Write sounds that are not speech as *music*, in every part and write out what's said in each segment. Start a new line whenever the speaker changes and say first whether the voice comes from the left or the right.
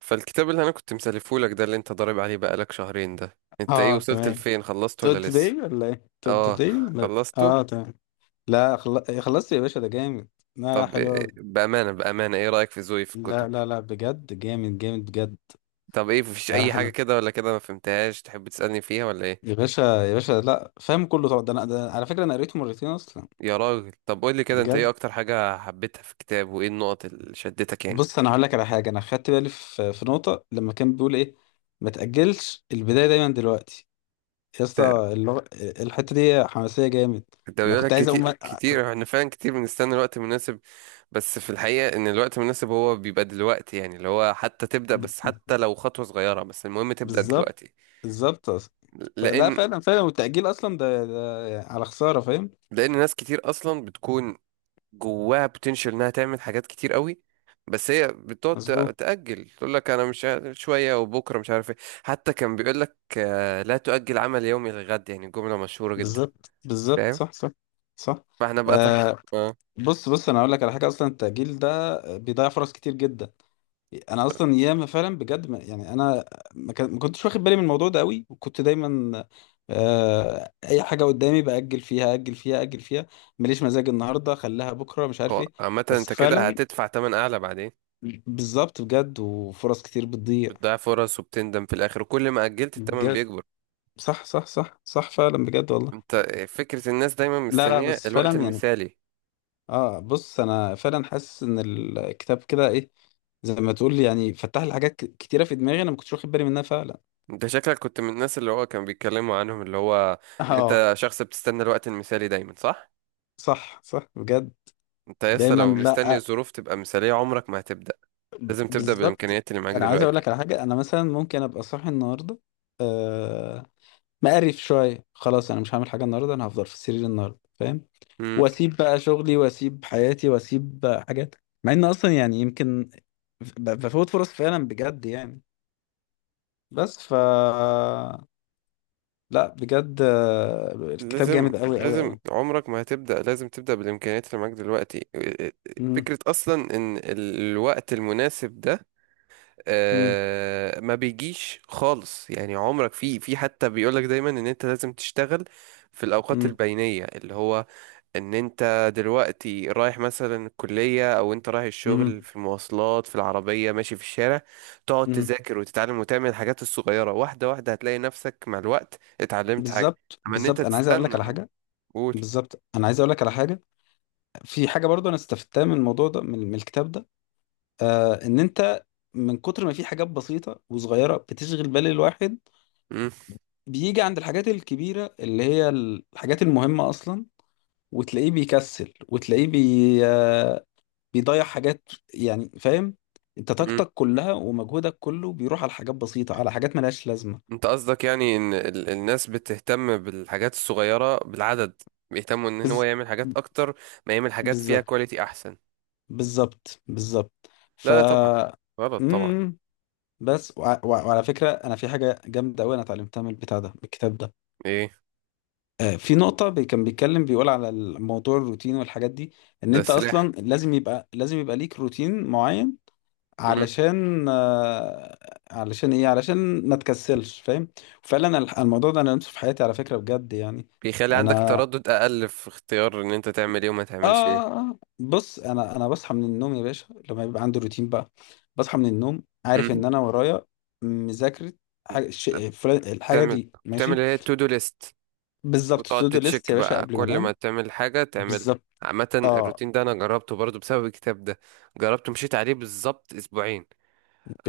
right: فالكتاب اللي انا كنت مسلفهولك ده اللي انت ضارب عليه بقالك شهرين ده، انت ايه
left: اه،
right: وصلت
left: تمام.
right: لفين، خلصته ولا لسه؟
left: تود
right: اه،
left: توداي ولا اه،
right: خلصته.
left: تمام. لا، خلصت يا باشا، ده جامد. لا، لا،
right: طب
left: حلو أوي.
right: بأمانة بأمانة ايه رأيك في ذوقي في الكتب؟
left: لا، لا، لا، بجد جامد جامد بجد.
right: طب ايه، مفيش
left: لا، لا،
right: اي حاجة
left: حلو.
right: كده ولا كده ما فهمتهاش تحب تسألني فيها ولا ايه؟
left: يا باشا، يا باشا، لا فاهم كله طبعا، ده على فكره انا قريته مرتين اصلا،
right: يا راجل، طب قول لي كده، انت
left: بجد.
right: ايه اكتر حاجة حبيتها في الكتاب، وايه النقط اللي شدتك يعني؟
left: بص، انا هقول لك على حاجه، انا خدت بالي في نقطه لما كان بيقول ايه، ما تاجلش البدايه، دايما دلوقتي. يا
right: ده
left: اسطى الحته دي حماسيه جامد.
right: ده
left: انا
right: بيقول لك
left: كنت عايز
right: كتير
left: اقوم
right: كتير احنا فعلا كتير بنستنى الوقت المناسب. بس في الحقيقة ان الوقت المناسب هو بيبقى دلوقتي، يعني اللي هو حتى تبدأ،
left: ب-
right: بس حتى لو خطوة صغيرة بس المهم تبدأ
left: بالظبط،
right: دلوقتي.
left: بالظبط، فلا
right: لان
left: فعلا فعلا، والتأجيل أصلا ده على خسارة، فاهم.
right: لان ناس كتير اصلا بتكون جواها بوتنشال انها تعمل حاجات كتير قوي، بس هي بتقعد
left: مظبوط.
right: تأجل، تقول لك انا مش عارف- شويه وبكره مش عارف ايه. حتى كان بيقول لك لا تؤجل عمل يومي للغد، يعني جمله مشهوره جدا.
left: بالظبط، بالظبط،
right: فاهم؟
left: صح، صح، صح،
right: فاحنا بقى طبعا *laughs*
left: آه.
right: اه.
left: بص، بص، أنا أقول لك على حاجة، أصلا التأجيل ده بيضيع فرص كتير جدا. أنا أصلا ياما فعلا بجد، ما يعني أنا ما كنتش واخد بالي من الموضوع ده قوي، وكنت دايما أي حاجة قدامي بأجل فيها، أجل فيها، أجل فيها. ماليش مزاج النهاردة، خليها بكرة، مش عارف
right: هو
left: إيه.
right: عامه
left: بس
right: انت كده
left: فعلا
right: هتدفع تمن اعلى بعدين.
left: بالظبط، بجد، وفرص كتير بتضيع.
right: بتضيع فرص وبتندم في الاخر، وكل ما اجلت التمن
left: بجد
right: بيكبر.
left: صح، صح، صح، صح، فعلا بجد والله.
right: انت، فكره الناس دايما
left: لا، لا،
right: مستنيه
left: بس
right: الوقت
left: فعلا يعني
right: المثالي.
left: اه بص، انا فعلا حاسس ان الكتاب كده ايه، زي ما تقول، يعني فتح لي حاجات كتيره في دماغي، انا ما كنتش واخد بالي منها فعلا.
right: انت شكلك كنت من الناس اللي هو كان بيتكلموا عنهم، اللي هو
left: *laughs*
right: ان
left: اه،
right: انت شخص بتستنى الوقت المثالي دايما، صح؟
left: صح، صح، بجد.
right: انت لسه
left: دايما،
right: لو مستني
left: لا.
right: الظروف تبقى مثالية عمرك ما هتبدأ. لازم تبدأ
left: بالظبط،
right: بالامكانيات اللي معاك
left: انا عايز اقول
right: دلوقتي.
left: لك على حاجه، انا مثلا ممكن ابقى صاحي النهارده، آه، مقرف شويه، خلاص انا مش هعمل حاجه النهارده، انا هفضل في السرير النهارده، فاهم.
right: امم
left: واسيب بقى شغلي، واسيب حياتي، واسيب حاجات، مع ان اصلا يعني يمكن بفوت فرص فعلا، بجد يعني. بس لا، بجد، الكتاب
right: لازم
left: جامد قوي قوي
right: لازم
left: قوي.
right: عمرك ما هتبدأ، لازم تبدأ بالامكانيات اللي معاك دلوقتي.
left: مم،
right: فكرة اصلا ان الوقت المناسب ده
left: مم،
right: ما بيجيش خالص، يعني عمرك في حتى بيقولك دايما ان انت لازم تشتغل في الاوقات
left: مم،
right: البينية، اللي هو ان انت دلوقتي رايح مثلا الكلية او انت رايح
left: مم،
right: الشغل، في المواصلات، في العربية، ماشي في الشارع، تقعد
left: مم.
right: تذاكر وتتعلم وتعمل الحاجات الصغيرة واحدة واحدة، هتلاقي نفسك مع الوقت اتعلمت حاجة.
left: بالظبط،
right: اما ان انت
left: بالظبط، انا عايز اقول لك
right: تستنى
left: على حاجه.
right: قول.
left: بالظبط انا عايز اقول لك على حاجه في حاجه برضو انا استفدتها من الموضوع ده، من الكتاب ده، ان انت من كتر ما في حاجات بسيطة وصغيرة بتشغل بال الواحد،
right: مم،
left: بيجي عند الحاجات الكبيرة اللي هي الحاجات المهمة أصلا، وتلاقيه بيكسل، وتلاقيه آه بيضيع حاجات، يعني فاهم، انت طاقتك كلها ومجهودك كله بيروح على حاجات بسيطة، على حاجات ملهاش لازمة.
right: انت قصدك يعني ان الناس بتهتم بالحاجات الصغيرة بالعدد، بيهتموا ان هو
left: بز...
right: يعمل حاجات اكتر، ما يعمل حاجات فيها
left: بالظبط،
right: كواليتي احسن.
left: بالظبط، بالظبط. ف
right: لا لا طبعا، غلط طبعا.
left: مم. بس وع وع وعلى فكرة، أنا في حاجة جامدة أوي، أنا اتعلمتها من البتاع ده، من الكتاب ده.
right: ايه؟
left: في نقطة كان بيتكلم، بيقول على الموضوع الروتين والحاجات دي، ان
right: ده
left: انت
right: سلاح.
left: اصلا لازم يبقى ليك روتين معين،
right: مم.
left: علشان علشان ايه؟ علشان ما تكسلش، فاهم. فعلا الموضوع ده انا لمسه في حياتي على فكرة، بجد يعني.
right: بيخلي عندك
left: انا
right: تردد اقل في اختيار ان انت تعمل ايه وما
left: اه
right: تعملش
left: آه،
right: ايه.
left: بص، انا بصحى من النوم يا باشا، لما يبقى عندي روتين بقى، بصحى من النوم
right: مم.
left: عارف ان انا ورايا مذاكرة، حاجة
right: لا،
left: الحاجة
right: بتعمل
left: دي
right: بتعمل
left: ماشي.
right: اللي هي تو دو ليست،
left: بالظبط،
right: وتقعد
left: تو دو ليست
right: تتشيك
left: يا باشا،
right: بقى،
left: قبل ما
right: كل ما
left: انام.
right: تعمل حاجة تعمل.
left: بالظبط
right: عامة
left: اه،
right: الروتين ده انا جربته برضو بسبب الكتاب ده، جربته مشيت عليه بالظبط اسبوعين.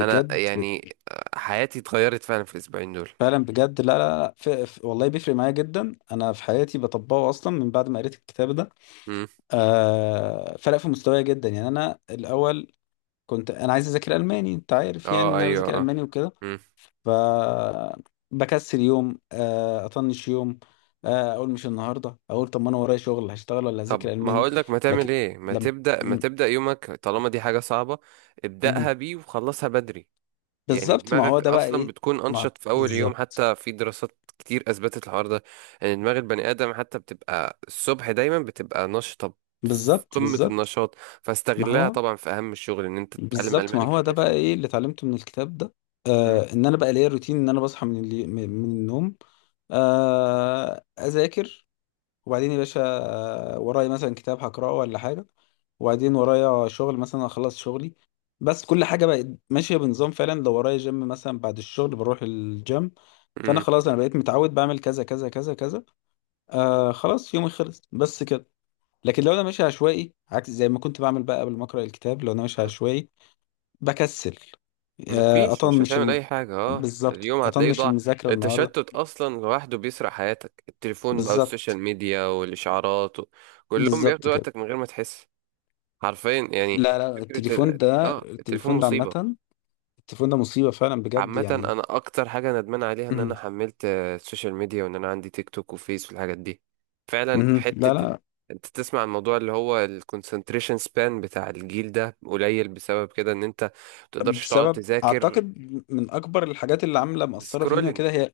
right: انا يعني حياتي اتغيرت فعلا في الاسبوعين دول.
left: فعلا بجد، لا، لا، لا، والله بيفرق معايا جدا، انا في حياتي بطبقه اصلا من بعد ما قريت الكتاب ده.
right: امم
left: فرق في مستواي جدا، يعني انا الاول كنت انا عايز اذاكر الماني، انت عارف يعني ان
right: اه،
left: انا
right: ايوه،
left: بذاكر
right: اه.
left: الماني وكده.
right: امم
left: ف بكسل يوم، اطنش يوم، اقول مش النهارده، اقول طب ما انا ورايا شغل، هشتغل ولا
right: طب
left: هذاكر
right: ما
left: الماني؟
right: هقول لك ما تعمل
left: لكن
right: ايه، ما
left: لم
right: تبدا ما
left: م-
right: تبدا يومك طالما دي حاجه صعبه، ابداها
left: م-
right: بيه وخلصها بدري. يعني
left: بالظبط، ما هو
right: دماغك
left: ده بقى
right: اصلا
left: ايه،
right: بتكون
left: ما
right: انشط في اول يوم،
left: بالظبط،
right: حتى في دراسات كتير اثبتت الحوار ده. ان يعني دماغ البني ادم حتى بتبقى الصبح دايما بتبقى نشطه، في
left: بالظبط،
right: قمه
left: بالظبط
right: النشاط.
left: ما
right: فاستغلها
left: هو
right: طبعا في اهم الشغل، ان انت تتعلم
left: بالظبط، ما
right: الماني
left: هو
right: خليها
left: ده بقى
right: الصبح.
left: ايه اللي اتعلمته من الكتاب ده. ان انا بقى ليا روتين، ان انا بصحى من اللي من من النوم، اذاكر، وبعدين يا باشا، ورايا مثلا كتاب هقراه ولا حاجه، وبعدين ورايا شغل، مثلا اخلص شغلي. بس كل حاجه بقت ماشيه بنظام فعلا، لو ورايا جيم مثلا بعد الشغل بروح الجيم. فانا خلاص، انا بقيت متعود بعمل كذا كذا كذا كذا، خلاص يومي خلص، بس كده. لكن لو انا ماشي عشوائي، عكس زي ما كنت بعمل بقى قبل ما اقرا الكتاب، لو انا ماشي
right: امم
left: عشوائي بكسل، آه،
right: مفيش، مش
left: اطنش
right: هتعمل
left: الم...
right: اي حاجة،
left: بالظبط،
right: اليوم هتلاقيه
left: اطنش
right: ضاع.
left: المذاكره النهارده.
right: التشتت اصلا لوحده بيسرق حياتك، التليفون بقى والسوشيال
left: بالظبط،
right: ميديا والاشعارات و كلهم
left: بالظبط
right: بياخدوا
left: كده.
right: وقتك من غير ما تحس. حرفيا يعني.
left: لا، لا،
right: فكرة
left: التليفون
right: ال-
left: ده
right: اه التليفون
left: التليفون ده
right: مصيبة.
left: عامه، التليفون ده مصيبه فعلا، بجد
right: عامة
left: يعني.
right: انا اكتر حاجة ندمان عليها ان انا
left: مهم.
right: حملت السوشيال ميديا، وان انا عندي تيك توك وفيس والحاجات دي. فعلا
left: مهم. لا،
right: حتة ال-
left: لا،
right: انت تسمع الموضوع اللي هو الكونسنتريشن سبان بتاع الجيل ده قليل بسبب كده، ان انت متقدرش تقعد
left: بسبب
right: تذاكر.
left: اعتقد من اكبر الحاجات اللي عامله مأثره فينا كده، هي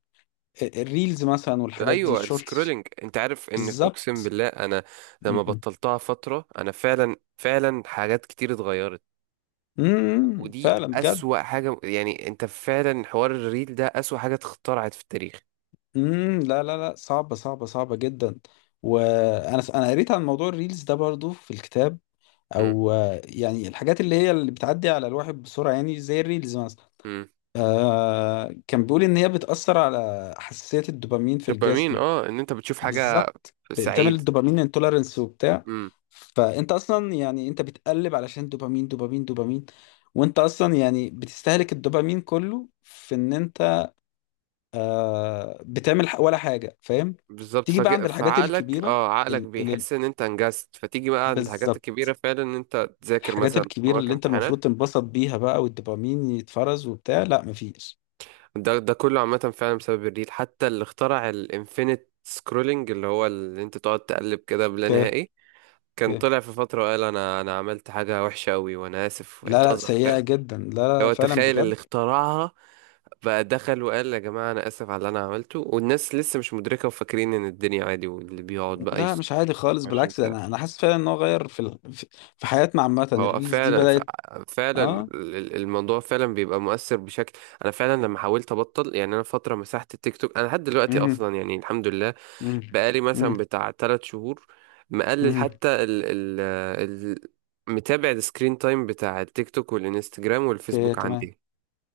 left: الريلز مثلا والحاجات دي،
right: ايوه،
left: شورتس.
right: السكرولينج، انت عارف ان، اقسم
left: بالظبط
right: بالله انا لما
left: مهم.
right: بطلتها فتره انا فعلا فعلا حاجات كتير اتغيرت.
left: مهم.
right: ودي
left: فعلا بجد.
right: اسوأ حاجه، يعني انت فعلا حوار الريل ده اسوأ حاجه اتخترعت في التاريخ.
left: مم. لا، لا، لا، صعبه صعبه صعبه جدا. وانا قريت عن موضوع الريلز ده برضو في الكتاب،
right: امم،
left: او يعني الحاجات اللي هي اللي بتعدي على الواحد بسرعه، يعني زي الريلز مثلا.
right: امم.
left: كان بيقول ان هي بتاثر على حساسيه الدوبامين في
right: دوبامين،
left: الجسم.
right: ان انت بتشوف حاجه
left: بالظبط، بتعمل
right: سعيد.
left: الدوبامين انتولرنس وبتاع.
right: امم
left: فانت اصلا يعني انت بتقلب علشان دوبامين دوبامين دوبامين، وانت اصلا يعني بتستهلك الدوبامين كله في ان انت بتعمل ولا حاجه، فاهم.
right: بالظبط،
left: تيجي بقى
right: فج...
left: عند الحاجات
right: فعقلك
left: الكبيره،
right: اه عقلك
left: ال- ال-
right: بيحس ان انت انجزت، فتيجي بقى عند حاجات
left: بالظبط،
right: كبيره فعلا ان انت تذاكر
left: الحاجات
right: مثلا،
left: الكبيرة
right: وراك
left: اللي انت
right: امتحانات.
left: المفروض تنبسط بيها بقى والدوبامين يتفرز وبتاع، لا مفيش.
right: ده كله عامة فعلا بسبب الريل، حتى اللي اخترع الانفينيت سكرولنج، اللي هو اللي انت تقعد تقلب كده بلا
left: اوكي.
right: نهائي، كان
left: اوكي.
right: طلع في فترة وقال انا عملت حاجة وحشة قوي وانا اسف
left: لا، لا،
right: واعتذر،
left: سيئة
right: فاهم؟
left: جدا، لا، لا،
right: لو
left: فعلا
right: تخيل اللي
left: بجد.
right: اخترعها بقى، دخل وقال يا جماعة انا اسف على اللي انا عملته، والناس لسه مش مدركة وفاكرين ان الدنيا عادي، واللي بيقعد بقى
left: ده مش عادي خالص،
right: 24
left: بالعكس ده انا
right: ساعة.
left: انا حاسس فعلا ان هو غير في في في حياتنا، عامة
right: هو
left: الريلز دي
right: فعلا
left: بدأت. اه.
right: الموضوع فعلا بيبقى مؤثر بشكل. انا فعلا لما حاولت ابطل، يعني انا فتره مسحت التيك توك، انا لحد دلوقتي
left: امم.
right: اصلا يعني الحمد لله،
left: امم.
right: بقالي
left: امم.
right: مثلا بتاع تلات شهور، مقلل
left: امم.
right: حتى ال متابع السكرين تايم بتاع التيك توك والانستجرام
left: اوكي،
right: والفيسبوك
left: تمام.
right: عندي،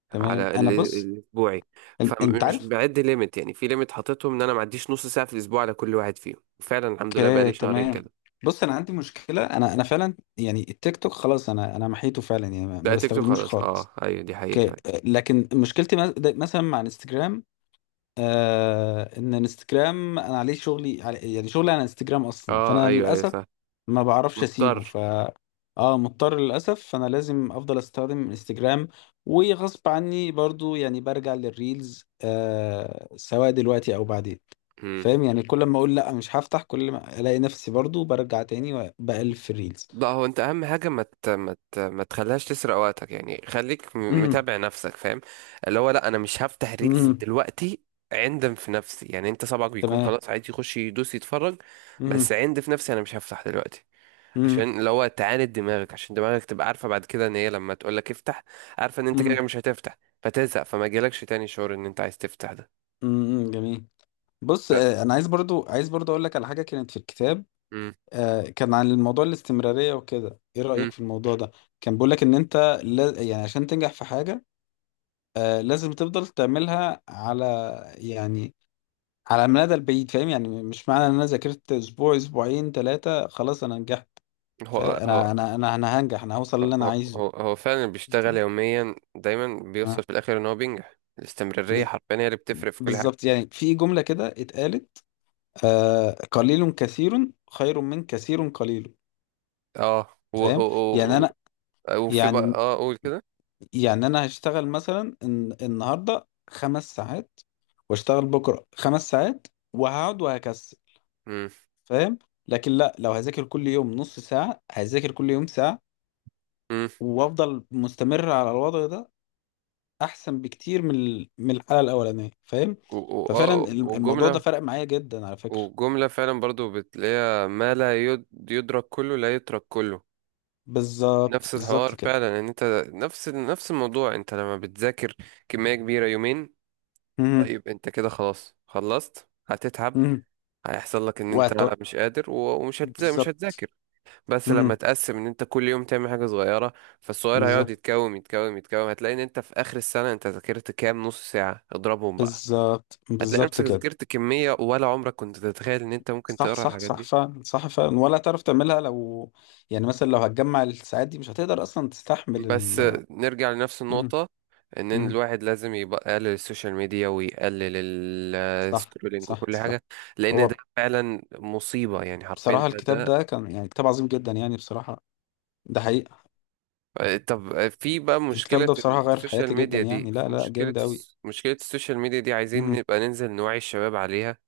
left: تمام،
right: على
left: انا بص
right: الاسبوعي.
left: انت
right: فمش
left: عارف.
right: بعد ليميت، يعني في ليميت حاططهم ان انا ما عديش نص ساعه في الاسبوع على كل واحد فيهم، فعلا الحمد لله
left: اوكي،
right: بقالي شهرين
left: تمام.
right: كده.
left: بص، انا عندي مشكلة، انا فعلا يعني التيك توك خلاص انا محيته فعلا، يعني ما
right: لا، تيك توك
left: بستخدموش
right: خلاص. اه،
left: خالص.
right: ايوه، دي حقيقه
left: اوكي.
right: فعلا.
left: لكن مشكلتي مثلا مع انستجرام، ان انستجرام انا عليه شغلي، علي يعني شغلي على انستجرام اصلا،
right: اه،
left: فانا
right: ايوه، ايوه،
left: للاسف
right: صح.
left: ما بعرفش اسيبه.
right: مضطر.
left: اه، مضطر للاسف، فانا لازم افضل استخدم انستجرام، وغصب عني برضو، يعني برجع للريلز سواء دلوقتي او بعدين.
right: مم.
left: فاهم يعني، كل ما اقول لا مش هفتح، كل ما الاقي نفسي برضو برجع تاني وبقلب في الريلز.
right: لا، هو انت اهم حاجه ما مت... مت... ما تخليهاش تسرق وقتك يعني، خليك
left: امم.
right: متابع نفسك، فاهم. اللي هو لا، انا مش هفتح ريلز
left: امم.
right: دلوقتي. عندم في نفسي، يعني انت صبعك بيكون
left: تمام.
right: خلاص عادي، يخش يدوس يتفرج. بس
left: امم
right: عند في نفسي انا مش هفتح دلوقتي، عشان اللي هو تعاند دماغك، عشان دماغك تبقى عارفه بعد كده ان هي لما تقول لك افتح، عارفه ان انت كده
left: امم.
right: مش هتفتح، فتزهق، فما جالكش تاني شعور ان انت عايز تفتح ده.
left: امم، جميل. بص،
right: ف-
left: انا عايز برضو اقول لك على حاجه كانت في الكتاب،
right: مم.
left: كان عن الموضوع الاستمراريه وكده، ايه رايك
right: مم.
left: في الموضوع ده؟ كان بيقول لك ان انت لا، يعني عشان تنجح في حاجه، لازم تفضل تعملها على، يعني على المدى البعيد، فاهم يعني مش معنى ان انا ذاكرت اسبوع، اسبوعين، ثلاثه، خلاص انا نجحت،
right: هو هو
left: فانا انا انا انا هنجح، انا هوصل اللي انا
right: هو
left: عايزه.
right: هو فعلا بيشتغل يوميا دايما، بيوصل
left: آه،
right: في الاخر ان هو بينجح، الاستمرارية
left: بز-
right: حرفيا هي اللي بتفرق في كل حاجة.
left: بالظبط، يعني في جمله كده اتقالت، قليل كثير خير من كثير قليل،
right: اه،
left: فاهم يعني انا،
right: وفي بقى،
left: يعني
right: قول كده.
left: يعني انا هشتغل مثلا النهارده 5 ساعات، واشتغل بكره 5 ساعات، وهقعد وهكسل،
right: امم،
left: فاهم. لكن لا، لو هذاكر كل يوم نص ساعه، هذاكر كل يوم ساعه،
right: امم.
left: وافضل مستمر على الوضع ده، احسن بكتير من من الحاله الاولانيه، فاهم.
right: و- و-
left: ففعلا
right: اه
left: الموضوع
right: وجملة
left: ده فرق معايا جدا، على فكره.
right: وجملة فعلا برضو بتلاقيها، ما لا يدرك كله لا يترك كله.
left: بالظبط،
right: نفس
left: بالظبط
right: الحوار
left: كده.
right: فعلا، ان انت نفس الموضوع، انت لما بتذاكر كمية كبيرة يومين،
left: مهم.
right: طيب انت كده خلاص خلصت هتتعب.
left: مهم.
right: هيحصل لك ان
left: وهت-
right: انت مش قادر ومش هتذا- مش
left: بالظبط.
right: هتذاكر. بس لما
left: مهم.
right: تقسم ان انت كل يوم تعمل حاجة صغيرة، فالصغير هيقعد
left: بالظبط،
right: يتكوم يتكوم يتكوم، هتلاقي ان انت في اخر السنة انت ذاكرت كام نص ساعة اضربهم بقى.
left: بالظبط،
right: هتلاقي
left: بالظبط
right: نفسك
left: كده.
right: ذاكرت كمية ولا عمرك كنت تتخيل ان انت ممكن
left: صح،
right: تقرا
left: صح،
right: الحاجات
left: صح،
right: دي.
left: فعلا صح فعلا، ولا تعرف تعملها لو، يعني مثلا لو هتجمع الساعات دي مش هتقدر اصلا تستحمل
right: بس نرجع لنفس
left: مم.
right: النقطة، ان
left: مم.
right: الواحد لازم يبقى يقلل السوشيال ميديا ويقلل
left: صح،
right: السكرولينج
left: صح،
right: وكل
left: صح.
right: حاجة، لان ده
left: هو
right: فعلا مصيبة يعني حرفيا
left: بصراحة
right: ده
left: الكتاب
right: ده
left: ده كان يعني كتاب عظيم جدا، يعني بصراحة ده حقيقة.
right: طب في بقى
left: الكتاب ده بصراحة غير في حياتي جدا، يعني لا، لا، جامد قوي.
right: مشكلة السوشيال ميديا دي عايزين
left: مم.
right: نبقى ننزل نوعي الشباب عليها،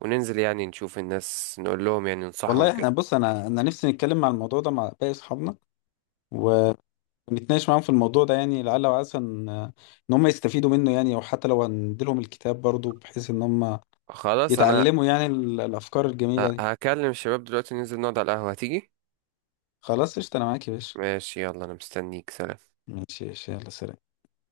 right: وننزل يعني نشوف الناس، نقول لهم يعني ننصحهم
left: والله
right: كده.
left: احنا بص، انا نفسي نتكلم مع الموضوع ده مع باقي اصحابنا، ونتناقش معاهم في الموضوع ده، يعني لعل وعسى إن هم يستفيدوا منه، يعني او حتى لو هنديلهم الكتاب برضو بحيث ان هم
right: خلاص، أنا
left: يتعلموا يعني الافكار الجميله دي.
right: هكلم الشباب دلوقتي، ننزل نقعد على القهوة، هتيجي؟
left: خلاص قشطه، انا معاك يا باشا.
right: ماشي، يلا أنا مستنيك، سلام.
left: ماشي، ماشي، يلا، سلام.